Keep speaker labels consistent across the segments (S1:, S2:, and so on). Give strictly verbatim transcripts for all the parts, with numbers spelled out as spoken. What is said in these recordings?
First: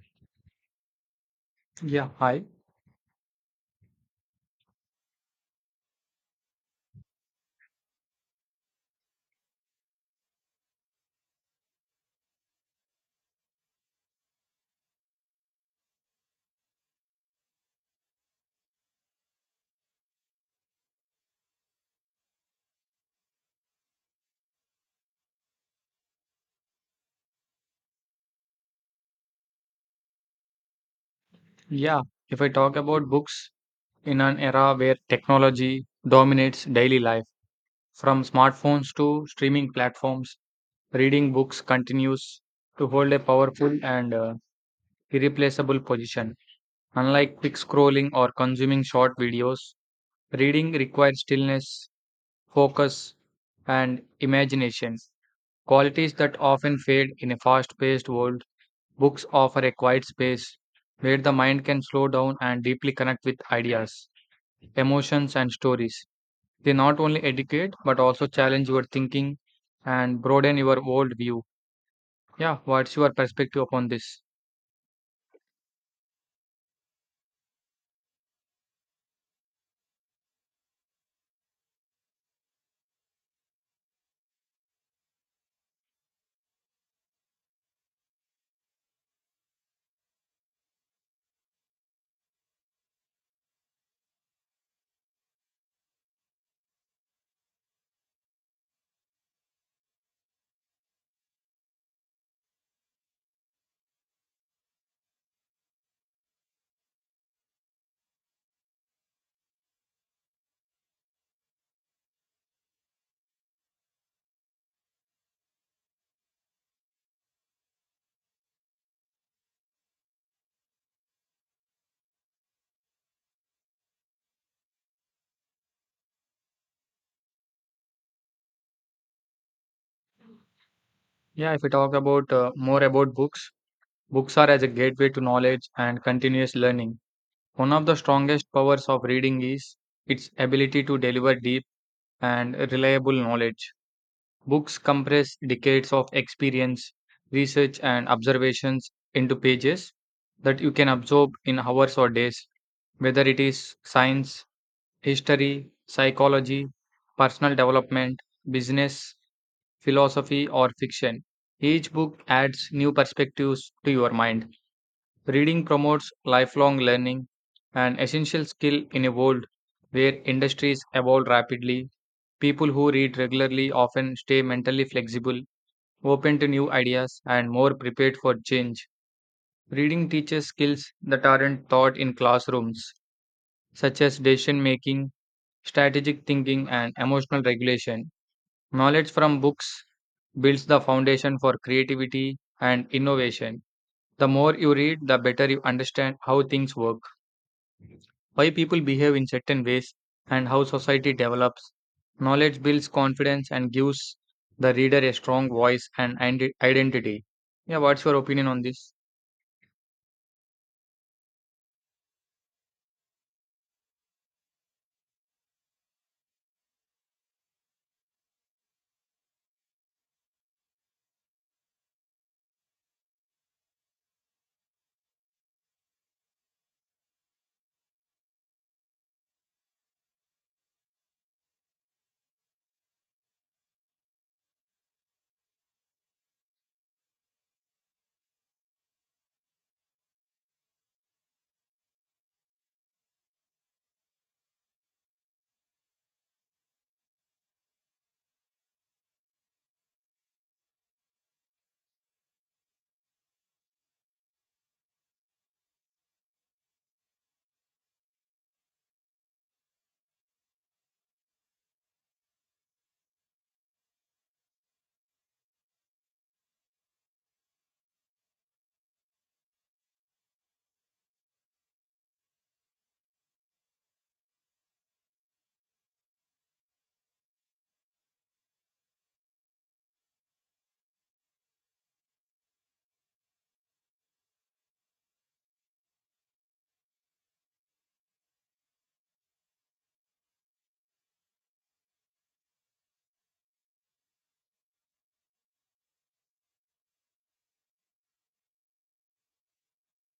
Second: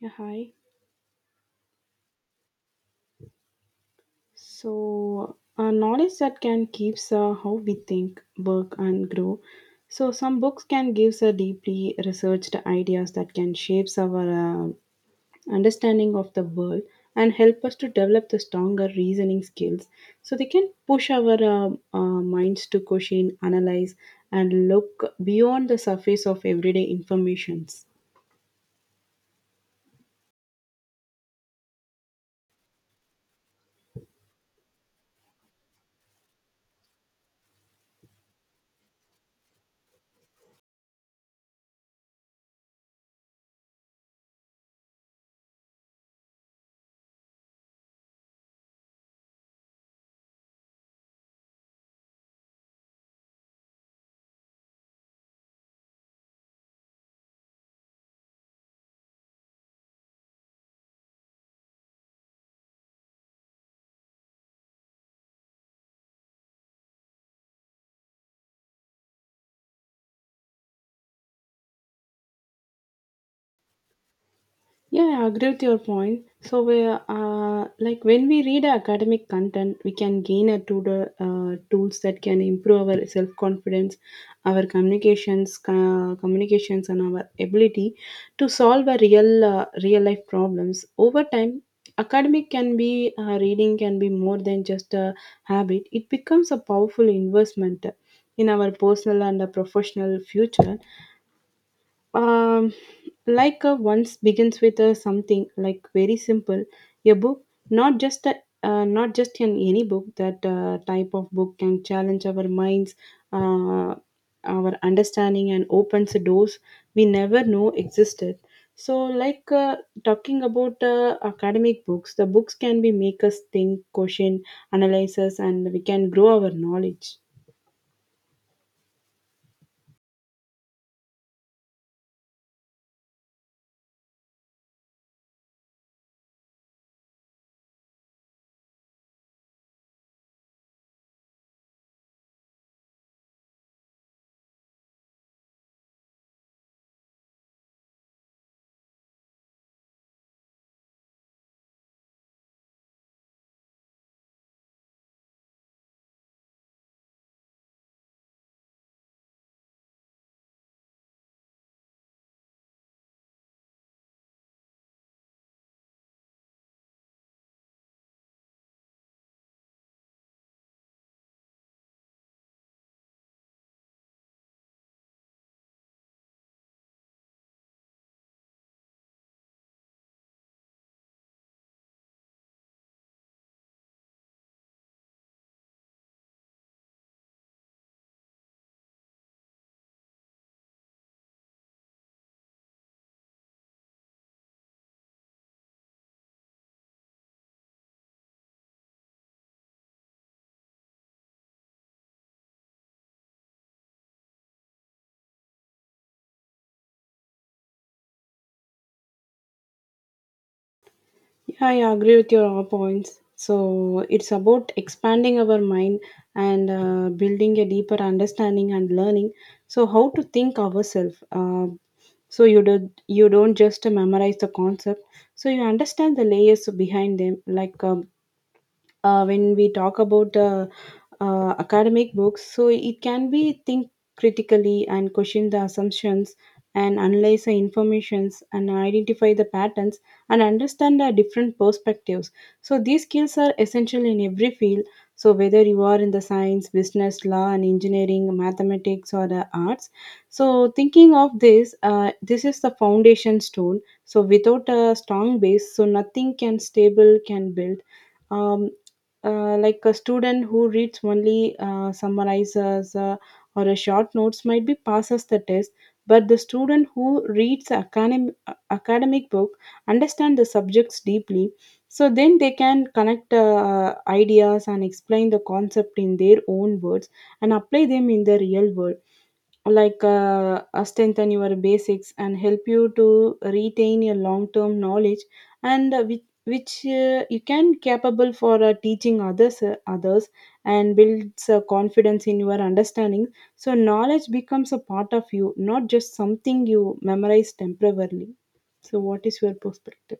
S1: Yeah, hi.
S2: Yeah, hi.
S1: So, uh, knowledge that can keeps uh, how we think, work, and grow. So, some books can give us deeply researched ideas that can shapes our uh, understanding of the world and help us to develop the stronger reasoning skills. So, they can push our uh, uh, minds to question, analyze, and look beyond the surface of everyday informations.
S2: Yeah, if I talk about books in an era where technology dominates daily life, from smartphones to streaming platforms, reading books continues to hold a powerful and uh, irreplaceable position. Unlike quick scrolling or consuming short videos, reading requires stillness, focus, and imagination, qualities that often fade in a fast-paced world. Books offer a quiet space where the mind can slow down and deeply connect with ideas, emotions, and stories. They not only educate but also challenge your thinking and broaden your world view. Yeah, what's your perspective upon this?
S1: Yeah, I agree with your point. So we uh, like when we read academic content, we can gain a to the uh, tools that can improve our self confidence, our communications, uh, communications, and our ability to solve a real uh, real life problems. Over time, academic can be uh, reading can be more than just a habit. It becomes a powerful investment in our personal and uh, professional future um, like a once begins with a something like very simple a book not just a uh, not just in any book that uh, type of book can challenge our minds uh, our understanding and opens doors we never know existed so like uh, talking about uh, academic books, the books can be make us think, question, analyze us, and we can grow our knowledge.
S2: Yeah, if we talk about uh, more about books, books are as a gateway to knowledge and continuous learning. One of the strongest powers of reading is its ability to deliver deep and reliable knowledge. Books compress decades of experience, research, and observations into pages that you can absorb in hours or days, whether it is science, history, psychology, personal development, business, philosophy, or fiction. Each book adds new perspectives to your mind. Reading promotes lifelong learning, an essential skill in a world where industries evolve rapidly. People who read regularly often stay mentally flexible, open to new ideas, and more prepared for change. Reading teaches skills that aren't taught in classrooms, such as decision making, strategic thinking, and emotional regulation. Knowledge from books builds the foundation for creativity and innovation. The more you read, the better you understand how things work, why people behave in certain ways, and how society develops. Knowledge builds confidence and gives the reader a strong voice and ide- identity. Yeah, what's your opinion on this?
S1: Yeah, yeah, I agree with your all points. So it's about expanding our mind and uh, building a deeper understanding and learning. So how to think ourselves. Uh, so you do you don't just memorize the concept. So you understand the layers behind them. Like um, uh, when we talk about the uh, academic books, so it can be think critically and question the assumptions and analyze the informations and identify the patterns and understand the different perspectives. So these skills are essential in every field. So whether you are in the science, business, law, and engineering, mathematics, or the arts, so thinking of this, uh, this is the foundation stone. So without a strong base, so nothing can stable can build. Um, uh, like a student who reads only uh, summarizes uh, or a short notes might be passes the test, but the student who reads academic, academic book understand the subjects deeply, so then they can connect uh, ideas and explain the concept in their own words and apply them in the real world, like uh, uh, strengthen your basics and help you to retain your long term knowledge and uh, which, which uh, you can capable for uh, teaching others uh, others and builds uh, confidence in your understanding. So knowledge becomes a part of you, not just something you memorize temporarily. So what is your perspective?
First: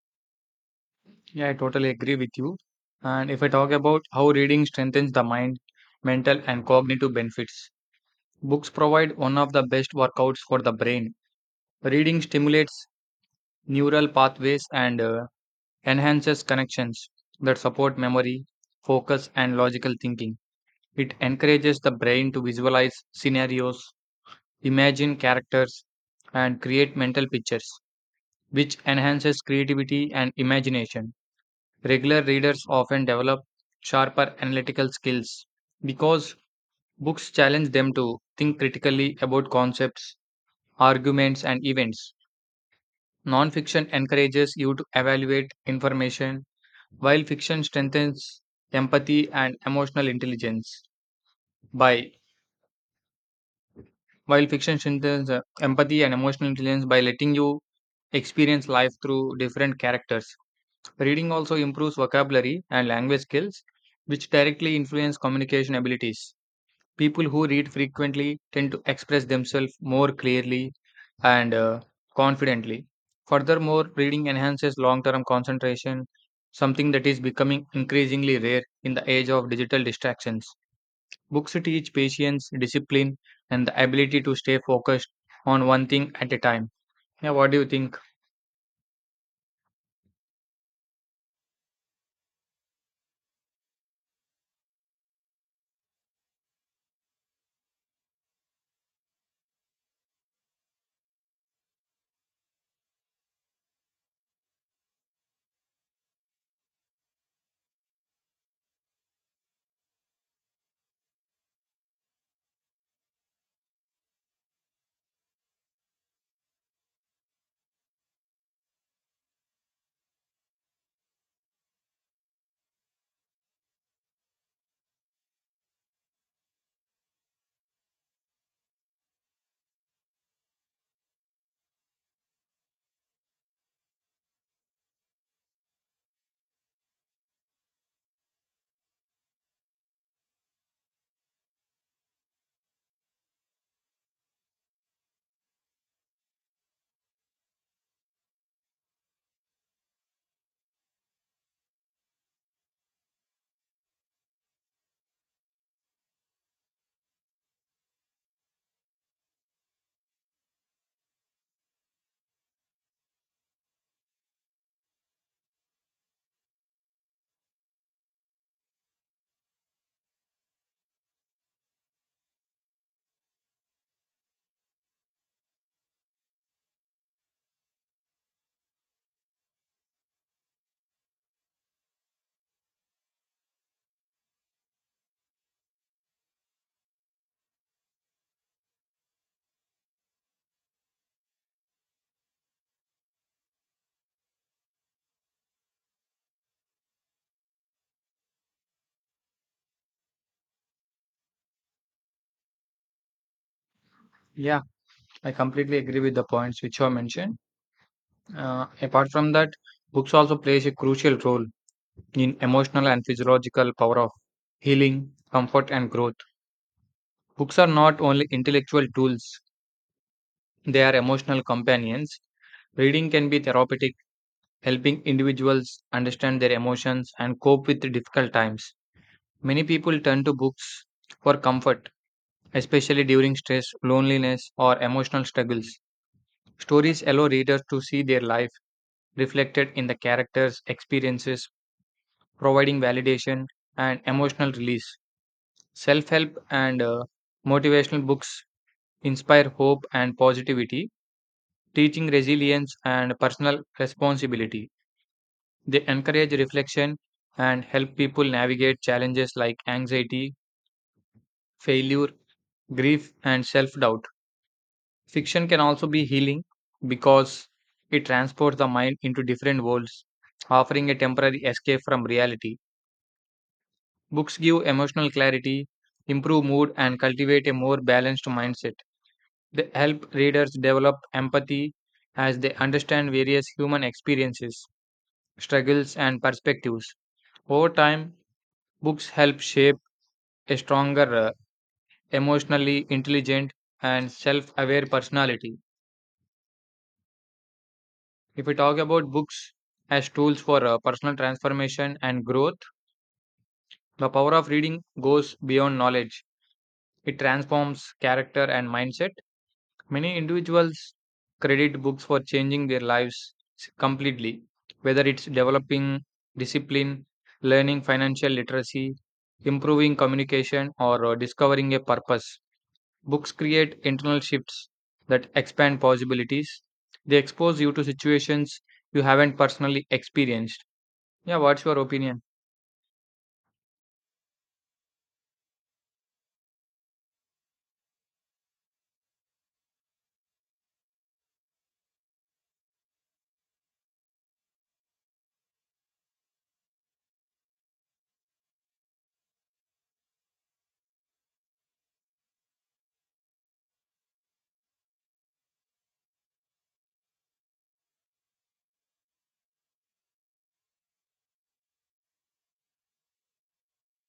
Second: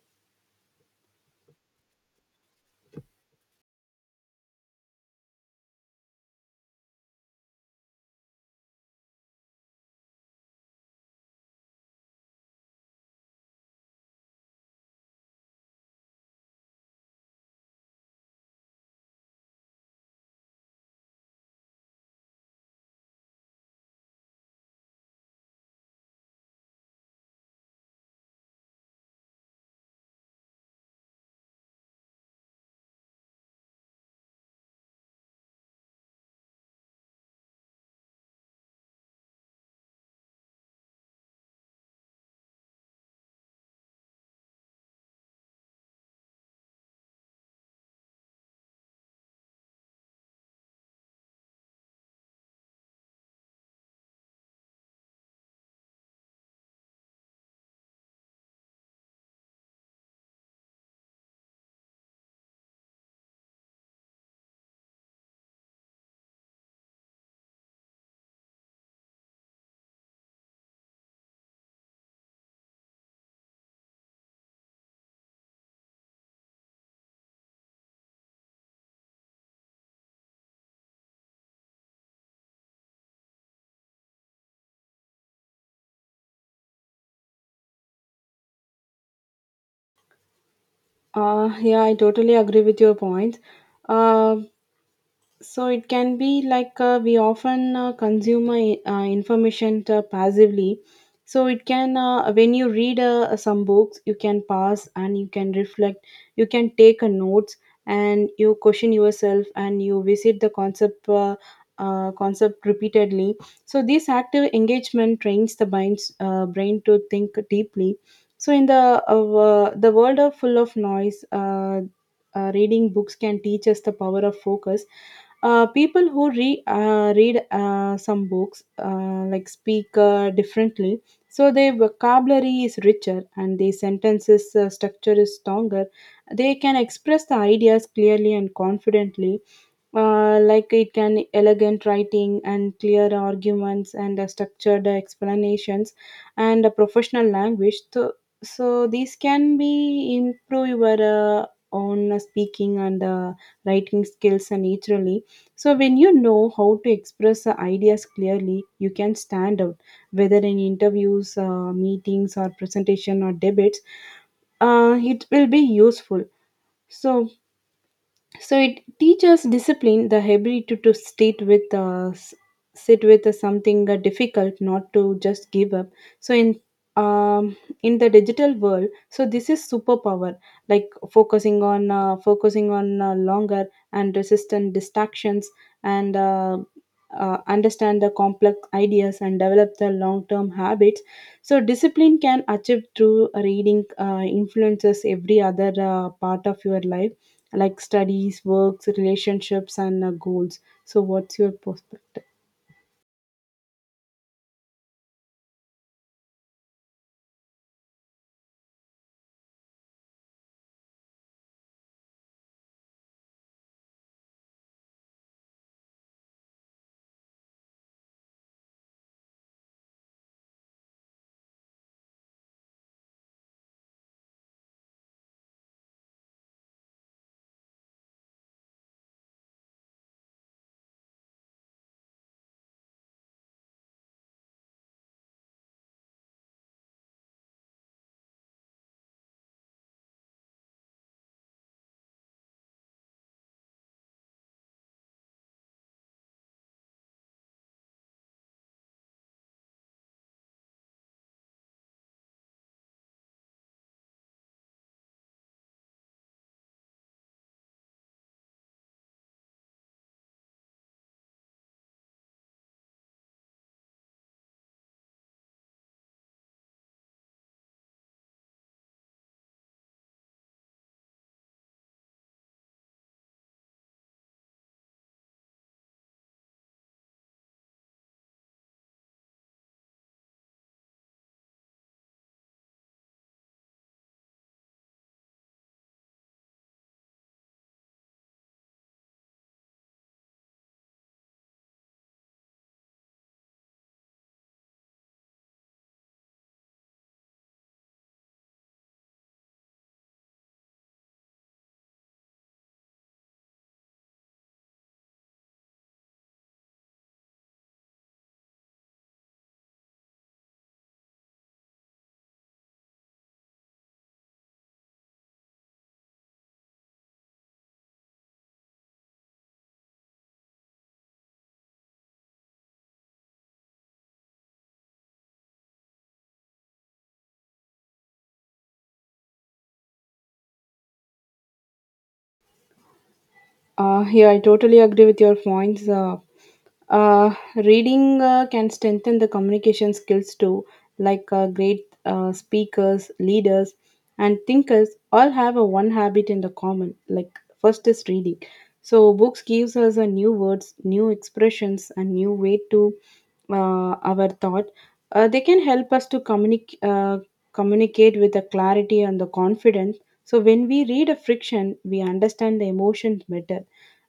S2: Yeah, I totally agree with you. And if I talk about how reading strengthens the mind, mental, and cognitive benefits, books provide one of the best workouts for the brain. Reading stimulates neural pathways and uh, enhances connections that support memory, focus, and logical thinking. It encourages the brain to visualize scenarios, imagine characters, and create mental pictures, which enhances creativity and imagination. Regular readers often develop sharper analytical skills because books challenge them to think critically about concepts, arguments, and events. Nonfiction encourages you to evaluate information, while fiction strengthens empathy and emotional intelligence. By While fiction strengthens uh, empathy and emotional intelligence by letting you experience life through different characters. Reading also improves vocabulary and language skills, which directly influence communication abilities. People who read frequently tend to express themselves more clearly and uh, confidently. Furthermore, reading enhances long term concentration, something that is becoming increasingly rare in the age of digital distractions. Books teach patience, discipline, and the ability to stay focused on one thing at a time. Yeah, what do you think?
S1: Uh, yeah, I totally agree with your points. Um So it can be like uh, we often uh, consume uh, uh, information uh, passively. So it can uh, when you read uh, some books, you can pause and you can reflect. You can take a notes and you question yourself and you visit the concept. Uh, uh, concept repeatedly, so this active engagement trains the brain's uh, brain to think deeply. So in the uh, the world of full of noise, uh, uh, reading books can teach us the power of focus. Uh, people who re, uh, read uh, some books uh, like speak uh, differently, so their vocabulary is richer and their sentences uh, structure is stronger. They can express the ideas clearly and confidently, uh, like it can elegant writing and clear arguments and uh, structured explanations and a professional language. So, so these can be improve your uh, own speaking and uh, writing skills and naturally. So when you know how to express uh, ideas clearly, you can stand out whether in interviews, uh, meetings or presentation or debates. Uh, it will be useful. So so it teaches discipline, the ability to sit with uh, s- sit with uh, something uh, difficult, not to just give up. So in um, in the digital world, so this is superpower, like focusing on uh, focusing on uh, longer and resistant distractions, and uh, uh, understand the complex ideas and develop the long term habits. So discipline can achieve through reading uh, influences every other uh, part of your life, like studies, works, relationships, and uh, goals. So, what's your perspective?
S2: Yeah, I completely agree with the points which you mentioned. Uh, apart from that, books also plays a crucial role in emotional and physiological power of healing, comfort, and growth. Books are not only intellectual tools; they are emotional companions. Reading can be therapeutic, helping individuals understand their emotions and cope with difficult times. Many people turn to books for comfort, especially during stress, loneliness, or emotional struggles. Stories allow readers to see their life reflected in the characters' experiences, providing validation and emotional release. Self help and uh, motivational books inspire hope and positivity, teaching resilience and personal responsibility. They encourage reflection and help people navigate challenges like anxiety, failure, grief, and self doubt. Fiction can also be healing because it transports the mind into different worlds, offering a temporary escape from reality. Books give emotional clarity, improve mood, and cultivate a more balanced mindset. They help readers develop empathy as they understand various human experiences, struggles, and perspectives. Over time, books help shape a stronger, uh, emotionally intelligent, and self aware personality. If we talk about books as tools for uh, personal transformation and growth, the power of reading goes beyond knowledge. It transforms character and mindset. Many individuals credit books for changing their lives s- completely, whether it's developing discipline, learning financial literacy, improving communication, or uh, discovering a purpose. Books create internal shifts that expand possibilities. They expose you to situations you haven't personally experienced. Yeah, what's your opinion?
S1: Uh, yeah, I totally agree with your points. Uh, uh, reading uh, can strengthen the communication skills too, like uh, great uh, speakers, leaders, and thinkers all have a one habit in the common. Like first is reading. So books gives us a new words, new expressions, and new way to uh, our thought. Uh, they can help us to communicate uh, communicate with the clarity and the confidence. So when we read a friction, we understand the emotions better.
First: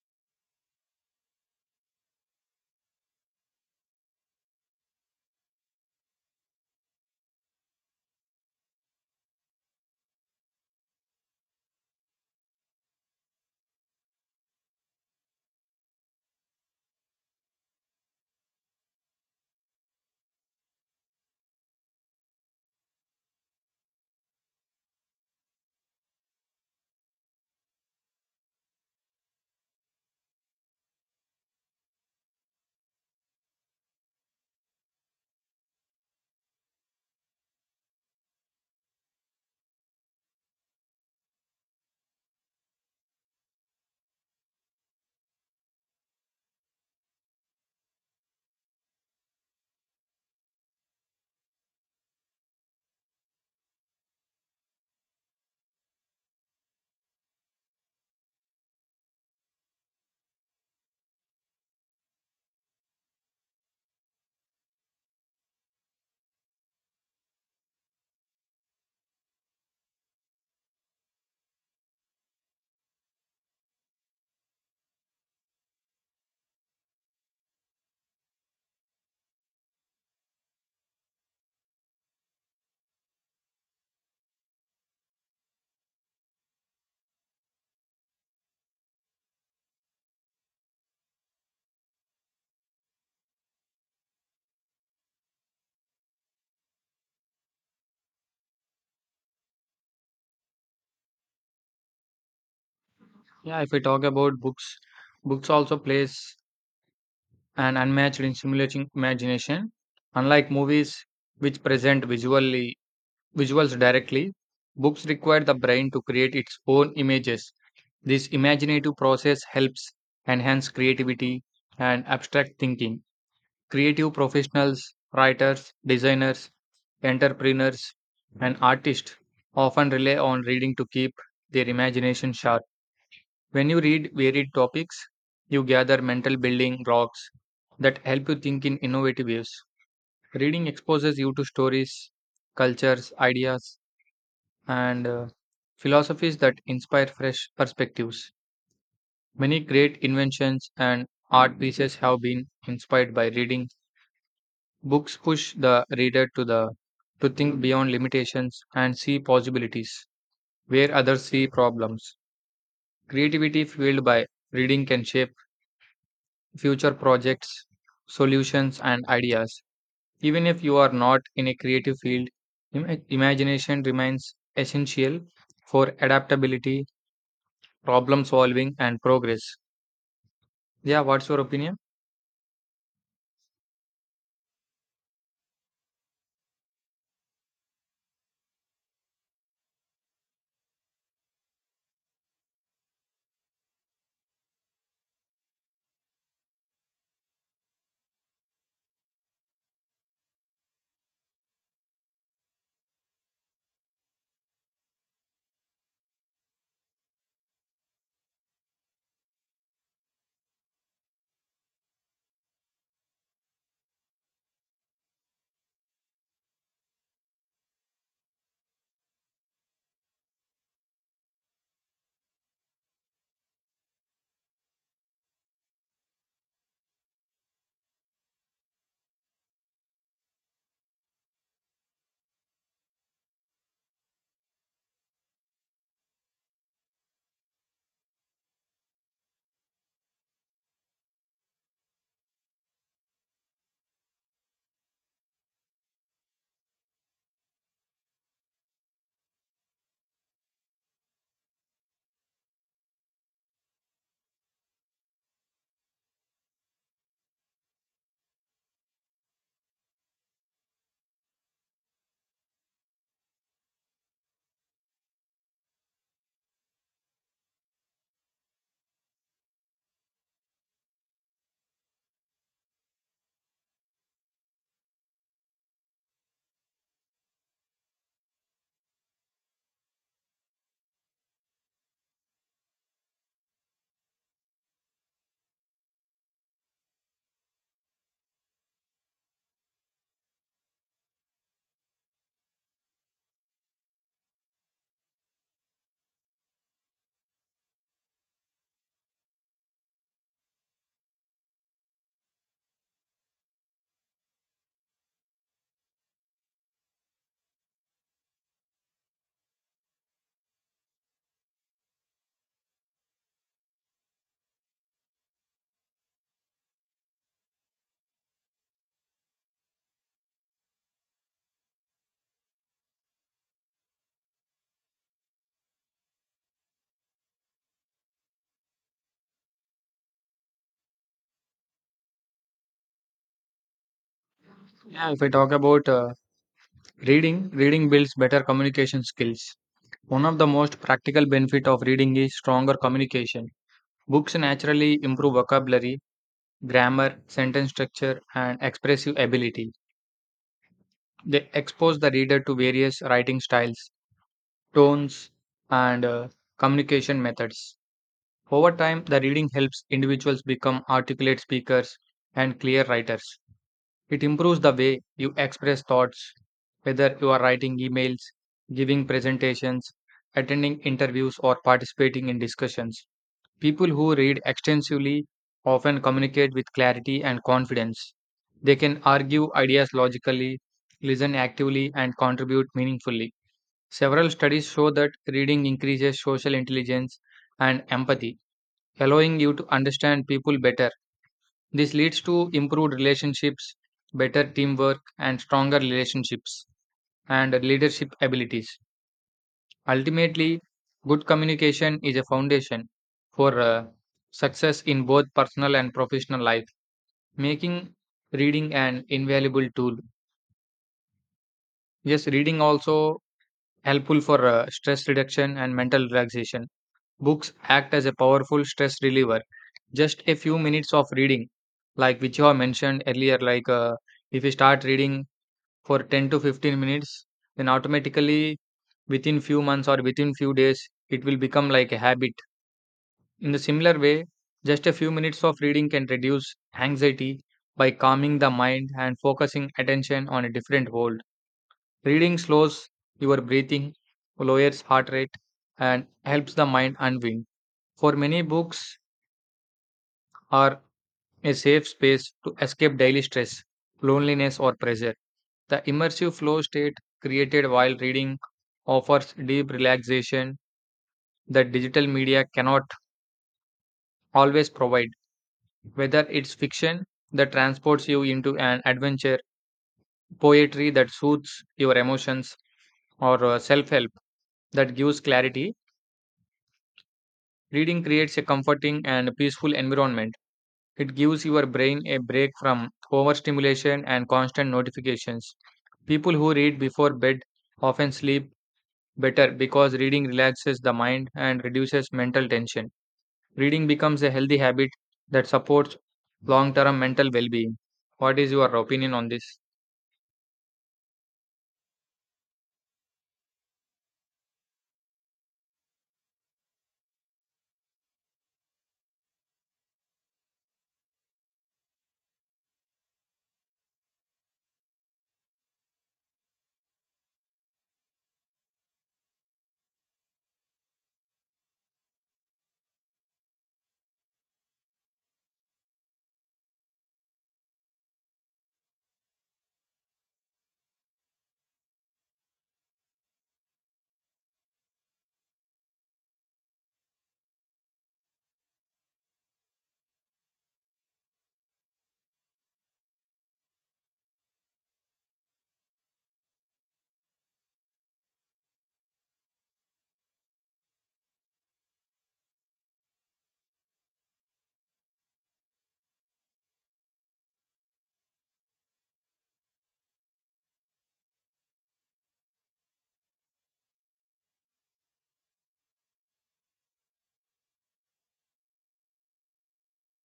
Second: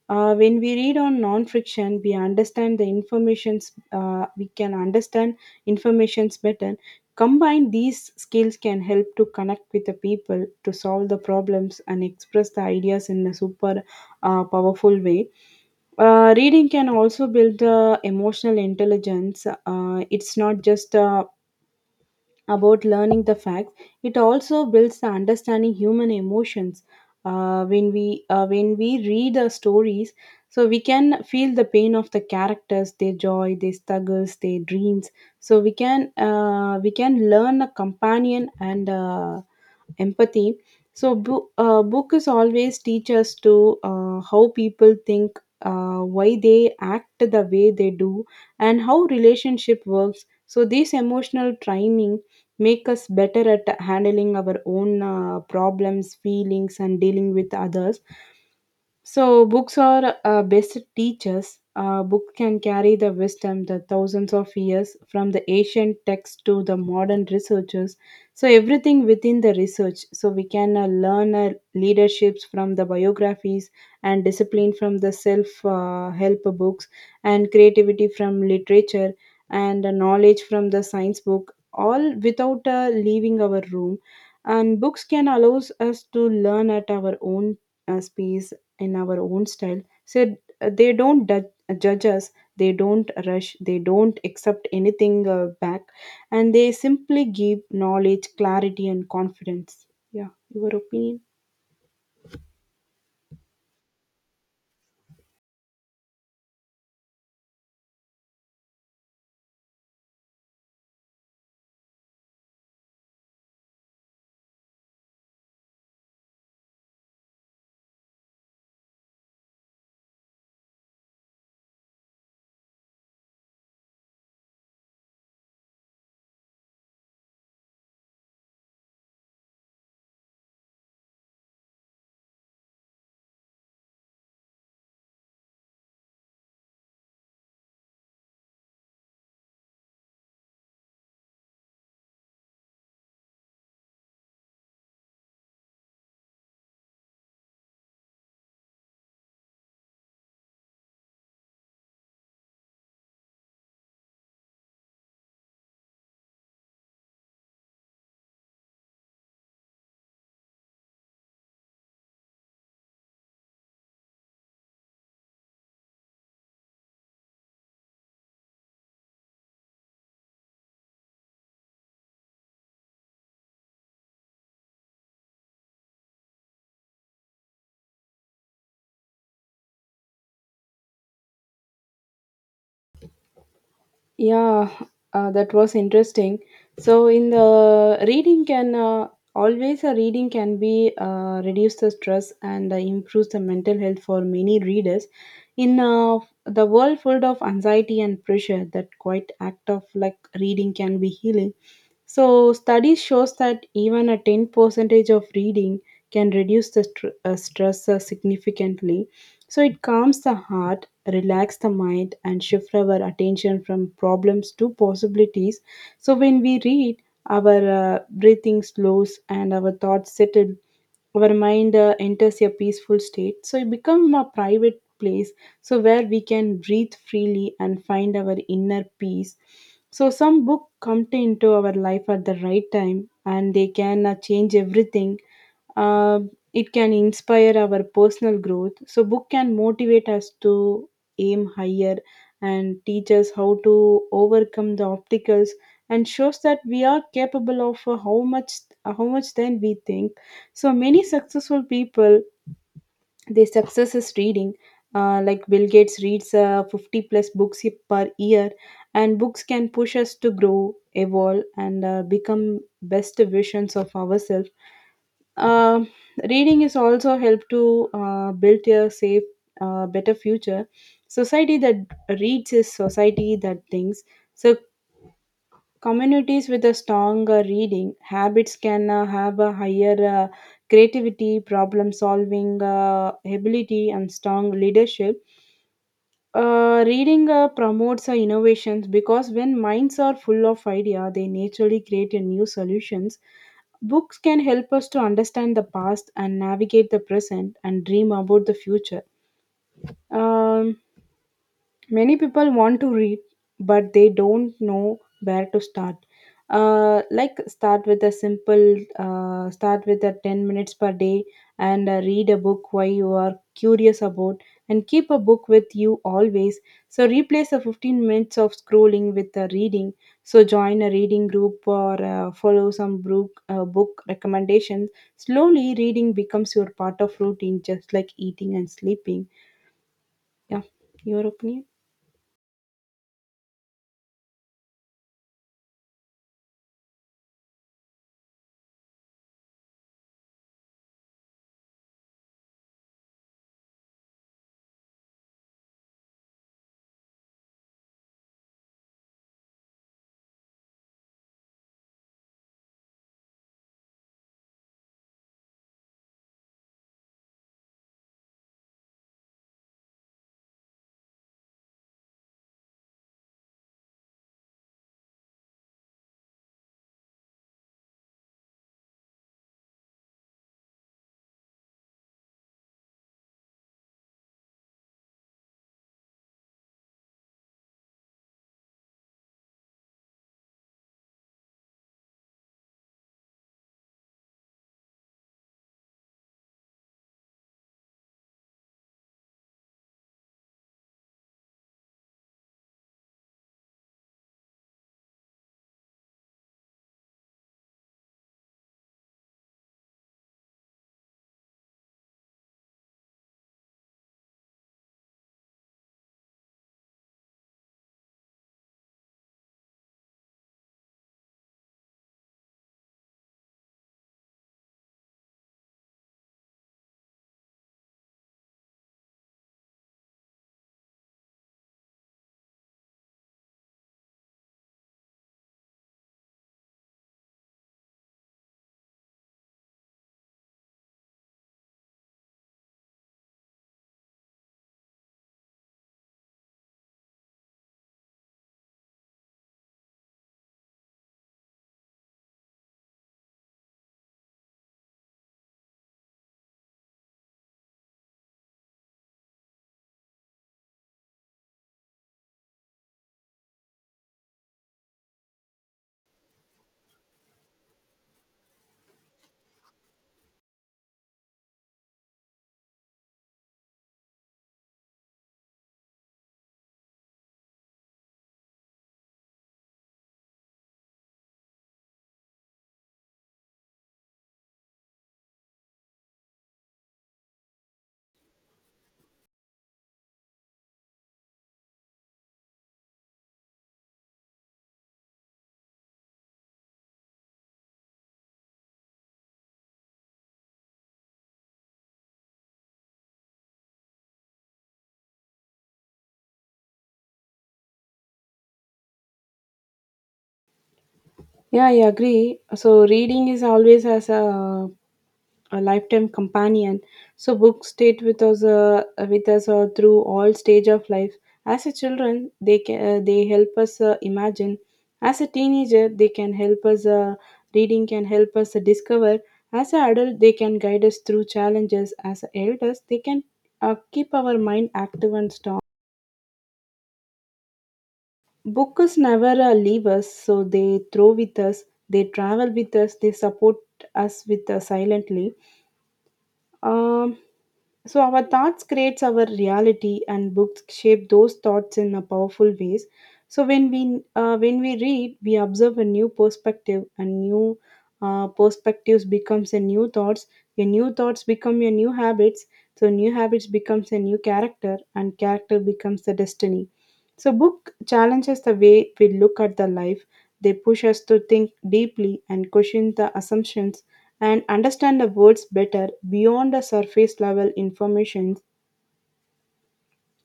S1: Uh, when we read on non-friction, we understand the informations. Uh, we can understand informations better. Combine these skills can help to connect with the people to solve the problems and express the ideas in a super uh, powerful way. Uh, reading can also build uh, emotional intelligence. Uh, it's not just uh, about learning the facts, it also builds the understanding human emotions. Uh, when we uh, when we read the stories, so we can feel the pain of the characters, their joy, their struggles, their dreams. So we can uh, we can learn a companion and uh, empathy. So bo- uh, book is always teach us to uh, how people think, uh, why they act the way they do and how relationship works. So this emotional training make us better at handling our own uh, problems, feelings, and dealing with others. So books are uh, best teachers. A book can carry the wisdom the thousands of years from the ancient text to the modern researchers. So everything within the research. So we can uh, learn uh, leaderships from the biographies, and discipline from the self uh, help books, and creativity from literature, and uh, knowledge from the science book. All without uh, leaving our room. And books can allows us to learn at our own uh, space in our own style. So uh, they don't du- judge us, they don't rush, they don't accept anything uh, back, and they simply give knowledge, clarity, and confidence. Yeah, your opinion?
S2: Yeah, if we talk about books, books also plays an unmatched in simulating imagination. Unlike movies, which present visually visuals directly, books require the brain to create its own images. This imaginative process helps enhance creativity and abstract thinking. Creative professionals, writers, designers, entrepreneurs, and artists often rely on reading to keep their imagination sharp. When you read varied topics, you gather mental building blocks that help you think in innovative ways. Reading exposes you to stories, cultures, ideas, and uh, philosophies that inspire fresh perspectives. Many great inventions and art pieces have been inspired by reading. Books push the reader to the to think beyond limitations and see possibilities where others see problems. Creativity fueled by reading can shape future projects, solutions, and ideas. Even if you are not in a creative field, im- imagination remains essential for adaptability, problem solving, and progress. Yeah, what's your opinion?
S1: Yeah, uh, that was interesting. So in the reading can uh, always a reading can be uh, reduce the stress and uh, improves the mental health for many readers. In uh, the world full of anxiety and pressure, that quite act of like reading can be healing. So studies shows that even a ten percentage of reading can reduce the str- uh, stress uh, significantly. So it calms the heart, relax the mind, and shift our attention from problems to possibilities. So when we read, our uh, breathing slows and our thoughts settle. Our mind uh, enters a peaceful state. So it becomes a private place, so where we can breathe freely and find our inner peace. So some book come to into our life at the right time, and they can uh, change everything. uh, it can inspire our personal growth. So book can motivate us to aim higher and teach us how to overcome the obstacles and shows that we are capable of uh, how much how much than we think. So many successful people, their success is reading, uh, like Bill Gates reads uh, fifty plus books he- per year. And books can push us to grow, evolve, and uh, become best versions of ourselves. um Reading is also help to uh, build a safe, uh, better future. Society that reads is society that thinks. So communities with a strong uh, reading habits can uh, have a higher uh, creativity, problem solving uh, ability, and strong leadership. Uh, reading uh, promotes uh, innovations, because when minds are full of idea, they naturally create a new solutions. Books can help us to understand the past and navigate the present and dream about the future. Um, Many people want to read, but they don't know where to start. Uh, like start with a simple uh, start with a ten minutes per day and uh, read a book why you are curious about, and keep a book with you always. So replace the fifteen minutes of scrolling with a reading. So join a reading group or uh, follow some book, uh, book recommendations. Slowly reading becomes your part of routine, just like eating and sleeping. Yeah, your opinion?
S2: Yeah, if I talk about uh, reading, reading builds better communication skills. One of the most practical benefit of reading is stronger communication. Books naturally improve vocabulary, grammar, sentence structure, and expressive ability. They expose the reader to various writing styles, tones, and uh, communication methods. Over time, the reading helps individuals become articulate speakers and clear writers. It improves the way you express thoughts, whether you are writing emails, giving presentations, attending interviews, or participating in discussions. People who read extensively often communicate with clarity and confidence. They can argue ideas logically, listen actively, and contribute meaningfully. Several studies show that reading increases social intelligence and empathy, allowing you to understand people better. This leads to improved relationships, better teamwork, and stronger relationships and leadership abilities. Ultimately, good communication is a foundation for uh, success in both personal and professional life, making reading an invaluable tool. Yes, reading also helpful for uh, stress reduction and mental relaxation. Books act as a powerful stress reliever. Just a few minutes of reading, like which you have mentioned earlier, like uh, if you start reading for ten to fifteen minutes, then automatically within few months or within few days, it will become like a habit. In the similar way, just a few minutes of reading can reduce anxiety by calming the mind and focusing attention on a different world. Reading slows your breathing, lowers heart rate, and helps the mind unwind. For many, books are a safe space to escape daily stress, loneliness, or pressure. The immersive flow state created while reading offers deep relaxation that digital media cannot always provide, whether it's fiction that transports you into an adventure, poetry that soothes your emotions, or self help that gives clarity. Reading creates a comforting and peaceful environment. It gives your brain a break from overstimulation and constant notifications. People who read before bed often sleep better because reading relaxes the mind and reduces mental tension. Reading becomes a healthy habit that supports long term mental well being. What is your opinion on this?
S1: Yeah, I agree. So reading is always as a, a lifetime companion. So books stayed with us, uh, with us uh, through all stage of life. As a children, they can, uh, they help us uh, imagine. As a teenager, they can help us. Uh, reading can help us uh, discover. As an adult, they can guide us through challenges. As elders, they can uh, keep our mind active and strong. Books never uh, leave us, so they throw with us, they travel with us, they support us with uh, silently. Um, so our thoughts creates our reality, and books shape those thoughts in a powerful ways. So when we uh, when we read, we observe a new perspective, and new uh, perspectives becomes a new thoughts. Your new thoughts become your new habits. So new habits becomes a new character, and character becomes the destiny. So book challenges the way we look at the life. They push us to think deeply and question the assumptions and understand the words better beyond the surface level information.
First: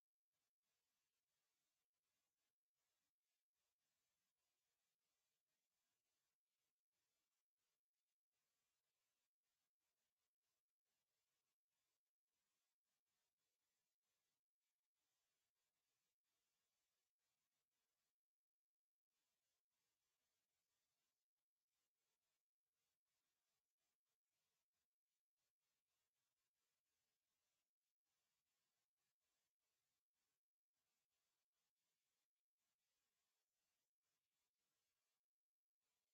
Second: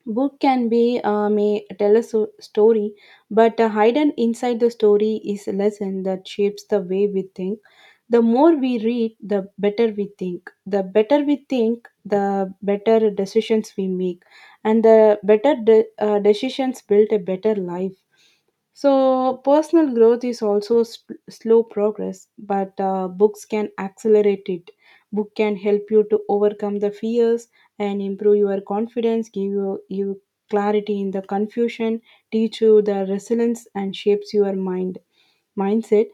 S1: Book can be uh, may tell a so- story, but uh, hidden inside the story is a lesson that shapes the way we think the more we read, the better we think. The better we think, the better decisions we make. And the better de- uh, decisions build a better life. So personal growth is also s slow progress, but uh, books can accelerate it. Book can help you to overcome the fears and improve your confidence, give you, you clarity in the confusion, teach you the resilience, and shapes your mind mindset.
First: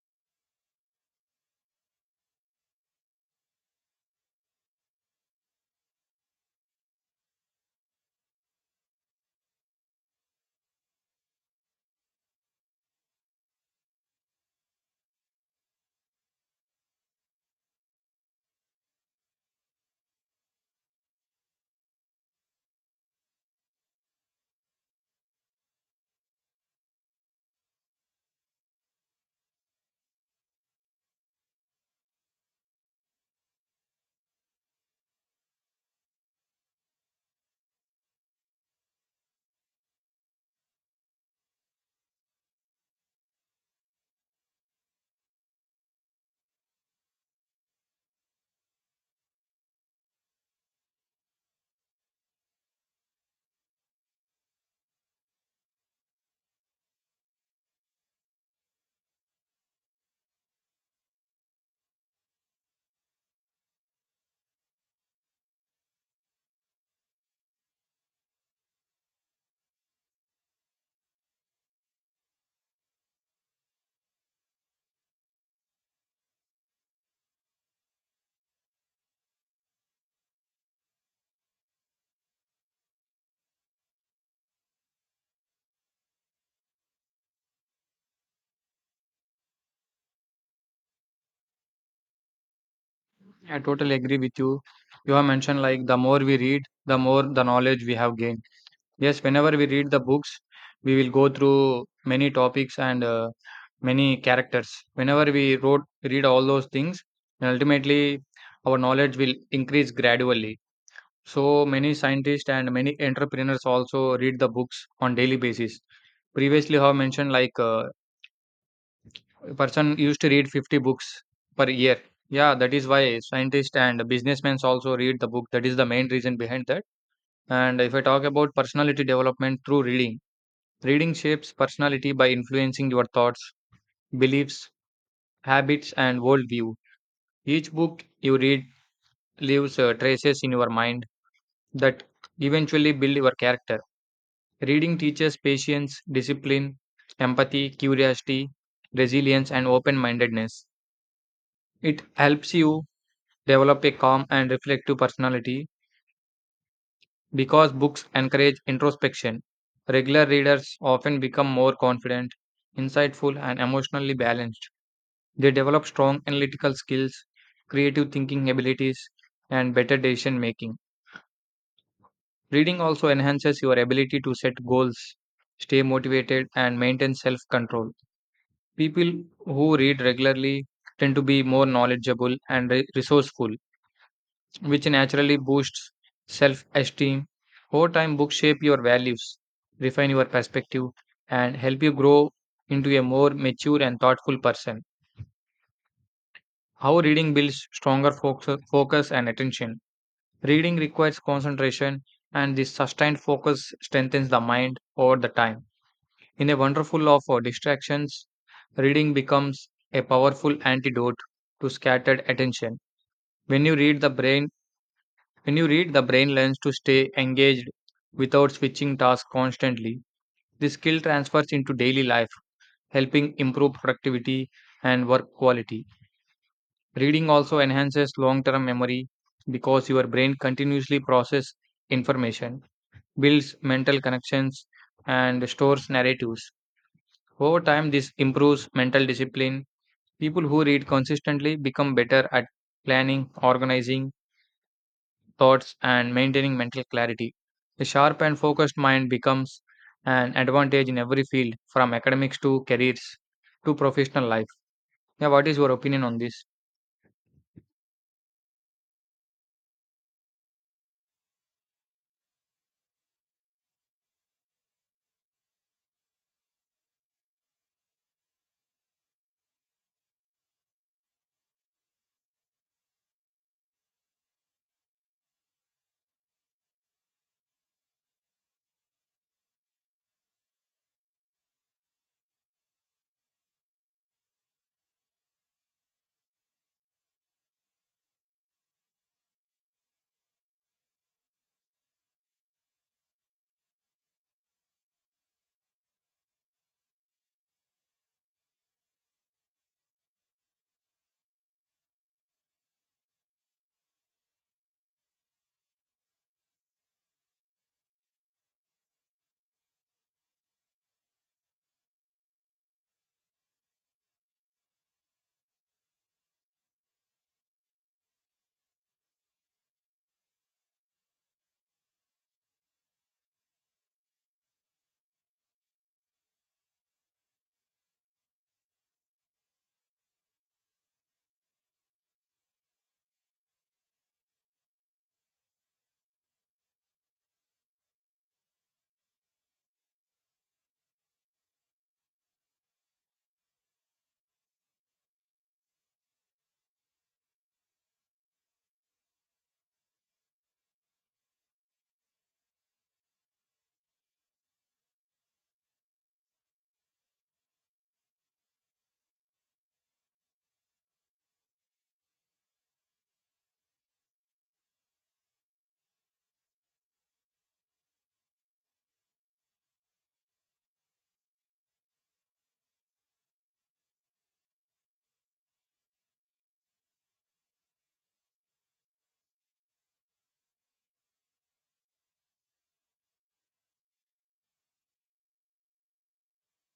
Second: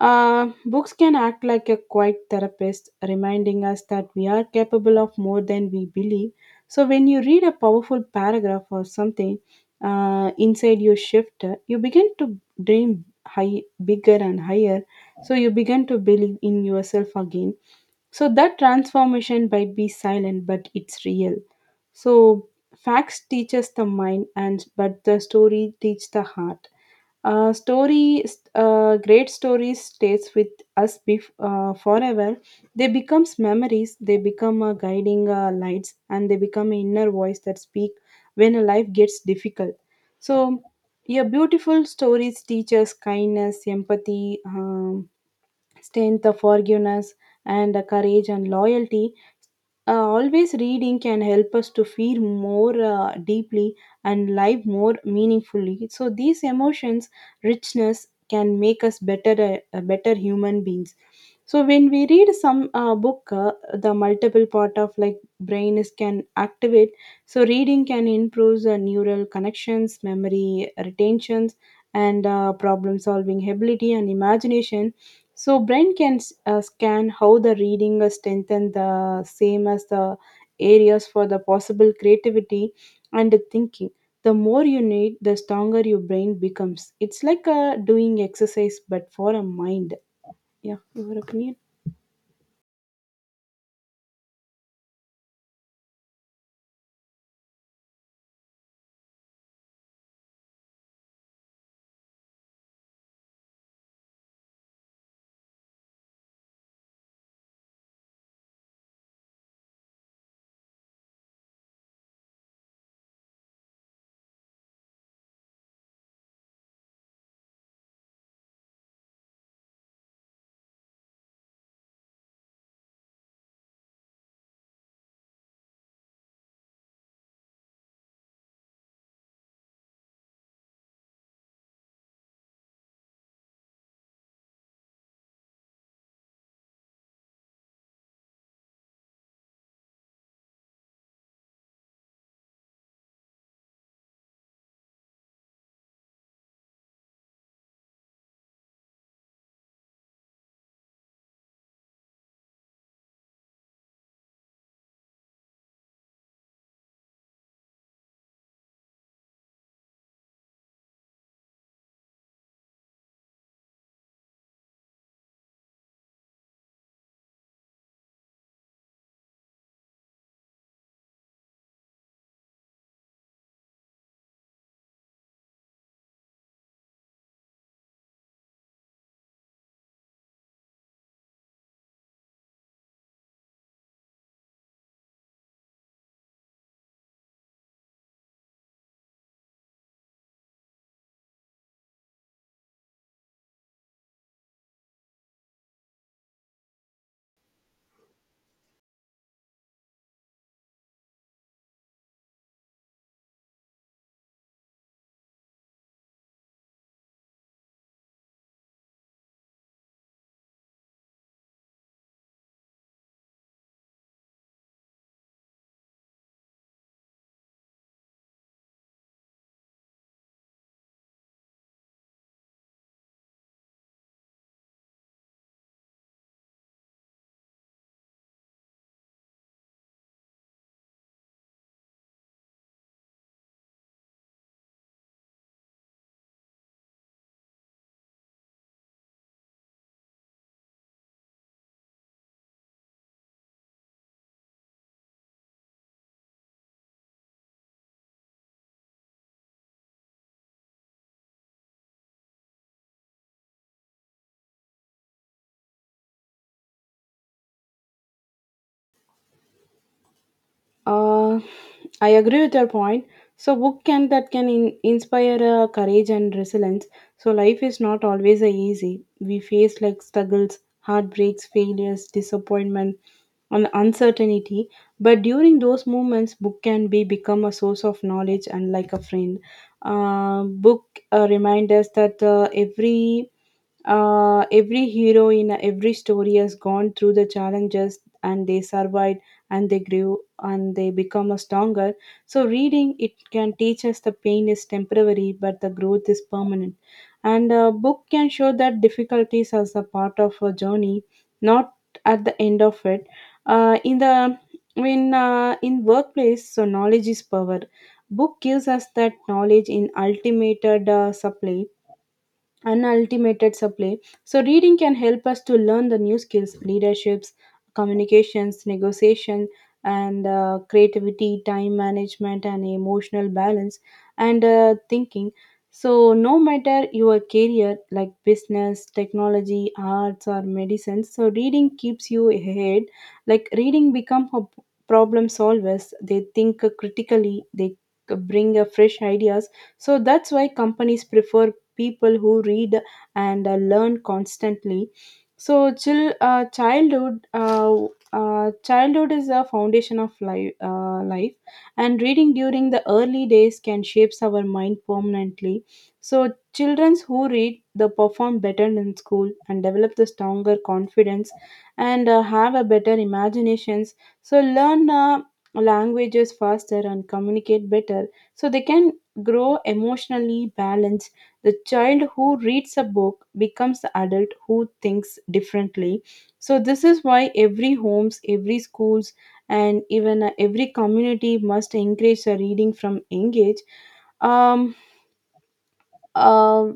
S1: uh, Books can act like a quiet therapist, reminding us that we are capable of more than we believe. So when you read a powerful paragraph or something uh, inside your shift, you begin to dream high, bigger and higher. So you begin to believe in yourself again. So that transformation might be silent, but it's real. So facts teaches the mind, and but the story teach the heart. Uh, story, uh, Great stories stays with us bef- uh, forever. They becomes memories. They become uh, guiding uh, lights, and they become an inner voice that speak when a life gets difficult. So, yeah, beautiful stories teach us kindness, empathy, um, strength, the forgiveness, and the courage and loyalty. Uh, always reading can help us to feel more uh, deeply and live more meaningfully. So these emotions, richness, can make us better, uh, uh, better human beings. So when we read some uh, book, uh, the multiple part of like brain is can activate. So reading can improve the neural connections, memory retentions, and uh, problem solving ability and imagination so brain can s- uh, scan how the reading uh, strengthen the same as the areas for the possible creativity and the thinking. The more you need, the stronger your brain becomes. It's like uh, doing exercise but for a mind. Yeah, your opinion.
S2: I totally agree with you. You have mentioned like the more we read, the more the knowledge we have gained. Yes, whenever we read the books, we will go through many topics and uh, many characters. Whenever we wrote, read all those things, and ultimately our knowledge will increase gradually. So many scientists and many entrepreneurs also read the books on daily basis. Previously, I have mentioned like uh, a person used to read fifty books per year. Yeah, that is why scientists and businessmen also read the book. That is the main reason behind that. And if I talk about personality development through reading, reading shapes personality by influencing your thoughts, beliefs, habits, and worldview. Each book you read leaves uh, traces in your mind that eventually build your character. Reading teaches patience, discipline, empathy, curiosity, resilience, and open mindedness. It helps you develop a calm and reflective personality because books encourage introspection. Regular readers often become more confident, insightful, and emotionally balanced. They develop strong analytical skills, creative thinking abilities, and better decision making. Reading also enhances your ability to set goals, stay motivated, and maintain self control. People who read regularly tend to be more knowledgeable and re- resourceful, which naturally boosts self esteem. Over time, books shape your values, refine your perspective, and help you grow into a more mature and thoughtful person. How reading builds stronger focus, focus and attention. Reading requires concentration, and this sustained focus strengthens the mind over the time. In a wonderful of uh, distractions, reading becomes a powerful antidote to scattered attention. When you read the brain, when you read, the brain learns to stay engaged without switching tasks constantly. This skill transfers into daily life, helping improve productivity and work quality. Reading also enhances long-term memory because your brain continuously processes information, builds mental connections, and stores narratives. Over time, this improves mental discipline. People who read consistently become better at planning, organizing thoughts, and maintaining mental clarity. A sharp and focused mind becomes an advantage in every field, from academics to careers to professional life. Yeah, what is your opinion on this?
S1: Uh, I agree with your point. So book can that can in, inspire uh, courage and resilience. So life is not always uh, easy. We face like struggles, heartbreaks, failures, disappointment on the uncertainty, but during those moments book can be become a source of knowledge and like a friend. Uh, book uh, Remind us that uh, every uh, every hero in every story has gone through the challenges and they survived and they grew and they become a stronger. So reading it can teach us the pain is temporary but the growth is permanent, and a book can show that difficulties as a part of a journey, not at the end of it. Uh, in the in uh, In workplace so knowledge is power. Book gives us that knowledge in ultimated uh, supply, unaltimated supply. So reading can help us to learn the new skills, leaderships, communications, negotiation, and uh, creativity, time management, and emotional balance and uh, thinking. So no matter your career like business, technology, arts, or medicine, so reading keeps you ahead. Like, reading become a problem solvers, they think critically, they bring a fresh ideas, so that's why companies prefer people who read and uh, learn constantly. So chill uh, childhood uh, uh, childhood is the foundation of life, uh, life, and reading during the early days can shapes our mind permanently. So children who read they perform better in school and develop the stronger confidence, and uh, have a better imaginations. So learn uh, languages faster and communicate better, so they can grow emotionally balanced. The child who reads a book becomes the adult who thinks differently. So this is why every homes every schools and even uh, every community must encourage the reading from engage. um, uh,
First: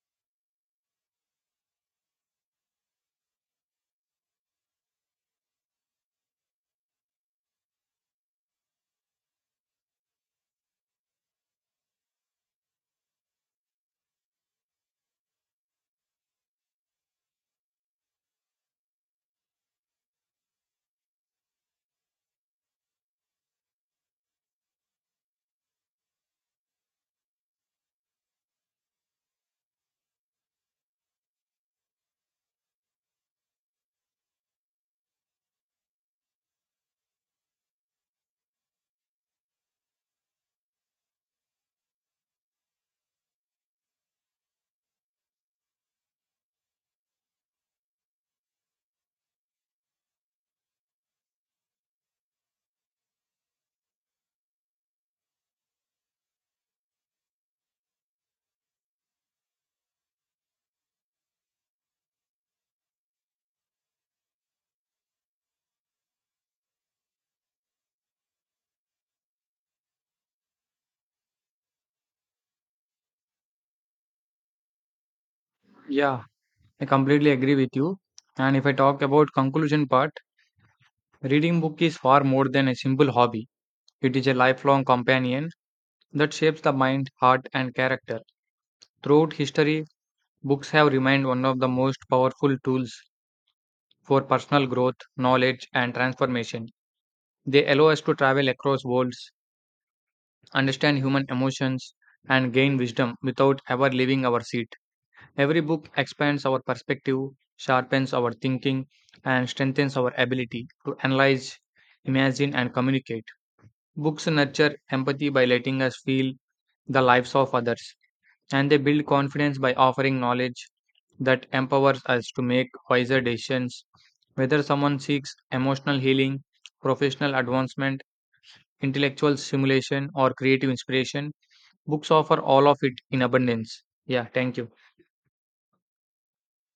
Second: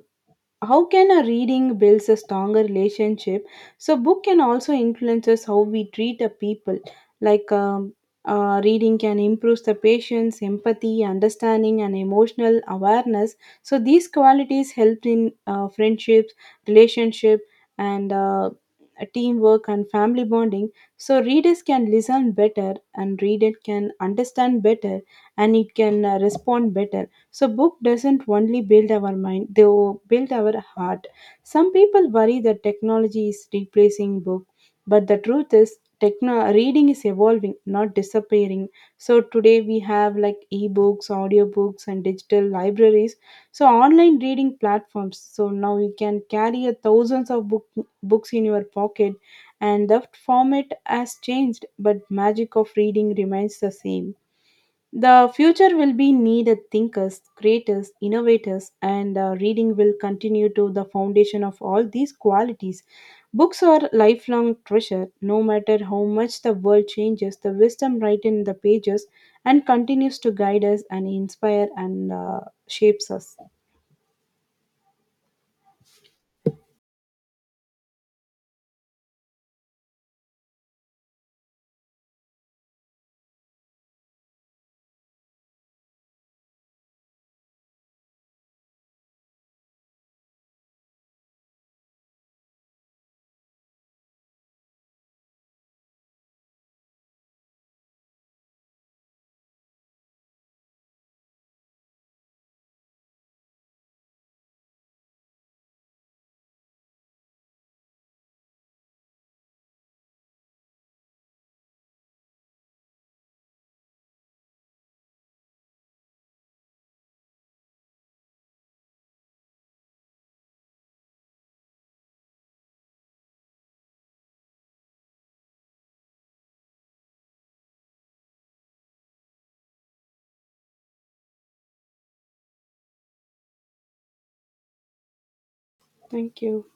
S1: how can a reading builds a stronger relationship? So book can also influences how we treat a people, like um, uh, reading can improve the patience empathy understanding and emotional awareness. So these qualities help in uh, friendships, relationship, and uh, teamwork and family bonding. So readers can listen better and reader can understand better, and it can uh, respond better. So book doesn't only build our mind, they will build our heart. Some people worry that technology is replacing book, but the truth is techno- reading is evolving, not disappearing. So today we have like ebooks, audiobooks and digital libraries, so online reading platforms. So now you can carry a thousands of book, books in your pocket, and the format has changed, but magic of reading remains the same. The future will be needed thinkers, creators, innovators, and uh, reading will continue to the foundation of all these qualities. Books are lifelong treasure. No matter how much the world changes, the wisdom written in the pages and continues to guide us and inspire and uh, shapes us.
S2: Yeah, I completely agree with you. And if I talk about conclusion part, reading book is far more than a simple hobby. It is a lifelong companion that shapes the mind, heart, and character. Throughout history, books have remained one of the most powerful tools for personal growth, knowledge, and transformation. They allow us to travel across worlds, understand human emotions, and gain wisdom without ever leaving our seat. Every book expands our perspective, sharpens our thinking, and strengthens our ability to analyze, imagine, and communicate. Books nurture empathy by letting us feel the lives of others, and they build confidence by offering knowledge that empowers us to make wiser decisions. Whether someone seeks emotional healing, professional advancement, intellectual stimulation, or creative inspiration, books offer all of it in abundance. Yeah, thank you.
S1: Thank you.